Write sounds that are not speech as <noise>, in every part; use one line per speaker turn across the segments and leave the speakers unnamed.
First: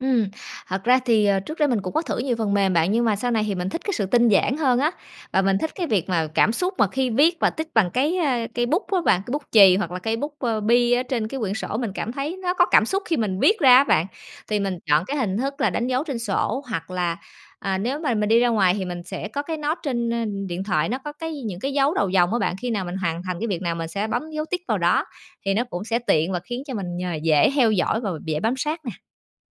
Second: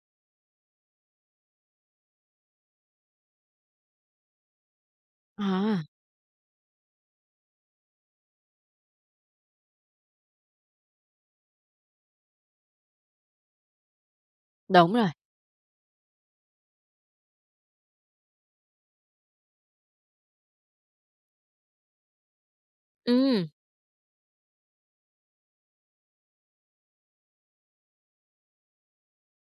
Ừm, thật ra thì, ờ, trước đây mình cũng có thử nhiều phần mềm bạn, nhưng mà sau này thì mình thích cái sự tinh giản hơn á. Và mình thích cái
À.
việc mà cảm xúc mà khi viết và tích bằng cái, ơ, cây bút á bạn, cây bút chì hoặc là cây bút, ờ, bi ở trên cái quyển sổ. Mình cảm thấy nó có cảm xúc khi mình viết ra á bạn. Thì mình
Đúng
chọn
rồi.
cái hình thức là đánh dấu trên sổ hoặc là, à, nếu mà mình đi ra ngoài thì mình sẽ có cái note trên, ơ, điện thoại. Nó có cái những cái dấu đầu dòng á bạn, khi nào mình hoàn thành cái
Ừm.
việc nào mình sẽ bấm dấu tích vào đó. Thì nó cũng sẽ tiện và khiến cho mình nh dễ heo dõi và b dễ bám sát nè.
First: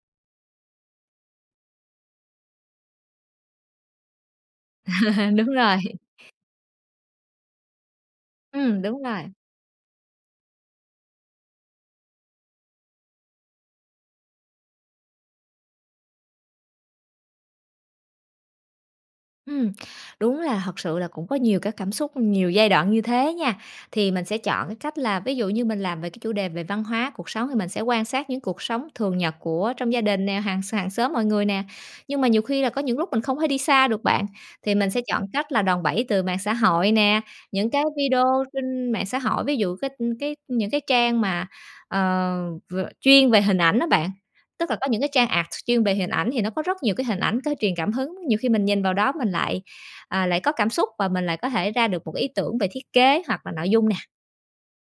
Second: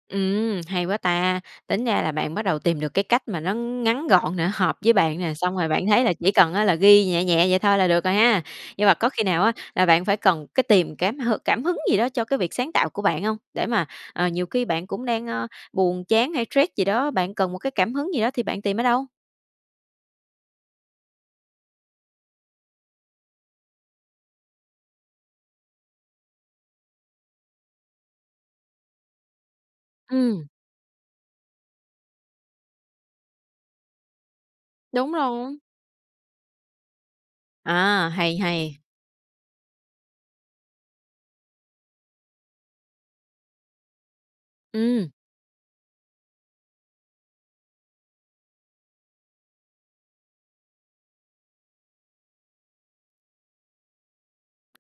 Ừm, hay quá ta, tính ra là bạn bắt đầu tìm được cái cách mà nó ngắn gọn nè, hợp với bạn nè,
<laughs> Đúng
xong rồi
rồi.
bạn thấy là chỉ cần á là ghi nhẹ nhẹ vậy thôi là được rồi ha.
Ừm,
Nhưng mà
đúng
có khi
rồi.
nào á là bạn phải cần cái tìm cám hừ cảm hứng gì đó cho cái việc sáng tạo của bạn hông? Để mà, ờ, nhiều khi bạn cũng đang, ơ, buồn chán hay stress gì đó, bạn cần một cái cảm hứng gì đó thì bạn tìm ở đâu?
Ừm, đúng là thật sự là cũng có nhiều các cảm xúc, nhiều giai đoạn như thế nha. Thì mình sẽ chọn cái cách là, ví dụ như, mình làm về cái chủ đề về văn hóa, cuộc sống thì mình sẽ quan sát những cuộc sống thường nhật của trong gia đình nè,
Ừm.
hàng sàng xóm mọi người nè. Nhưng mà nhiều khi là có những lúc mình không thể đi xa được bạn, thì mình sẽ
Đúng
chọn cách
rồi.
là đòn bẩy từ mạng xã hội nè, những cái
À, hay
video
hay.
trên mạng xã hội. Ví dụ cái cái những cái trang mà, ờ, v chuyên về hình ảnh á bạn. Tức là có những cái
Ừm.
trang art chuyên về hình ảnh thì nó có rất nhiều cái hình ảnh có truyền cảm hứng. Nhiều khi mình nhìn vào đó mình lại, ờ, lại có cảm xúc và mình lại có thể ra được một cái ý tưởng về thiết kế hoặc là nội dung nè.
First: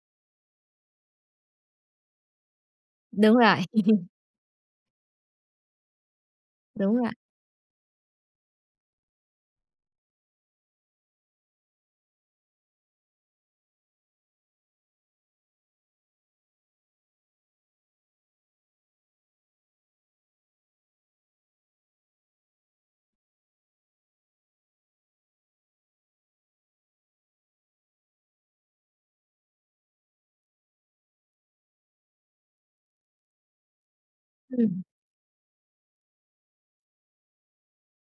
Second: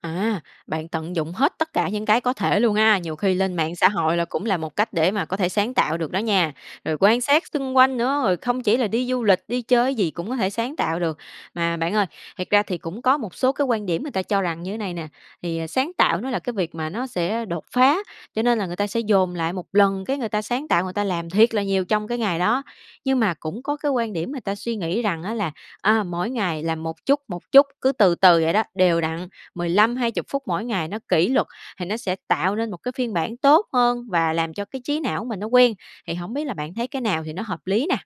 À, bạn tận dụng hết tất cả những cái có thể luôn ha. Nhiều khi
Đúng
lên
rồi.
mạng xã
<laughs>
hội cũng là một cách để mà có thể sáng tạo được đó nha,
Đúng
rồi
rồi.
quan sát xung quanh nữa, rồi không chỉ là đi du lịch, đi chơi cái gì cũng có thể sáng tạo được. Mà bạn ơi, thật ra thì cũng có một số cái quan điểm người ta cho rằng như này nè. Thì, ờ, sáng tạo nó là cái việc mà nó sẽ đột phá, cho nên là người ta dồn lại một lần, cái người ta sáng tạo, người ta làm thiệt là nhiều trong cái ngày đó. Nhưng mà cũng có cái quan điểm người ta suy nghĩ rằng á là, à, mỗi ngày là một chút, một chút, cứ từ từ vậy đó, đều đặn, 15-20 phút mỗi ngày, nó kỷ luật, thì nó sẽ tạo nên một cái phiên bản tốt hơn và làm cho cái
Ừm.
trí não mình nó quen. Thì hổng biết là bạn thấy cái nào thì nó hợp lý nè?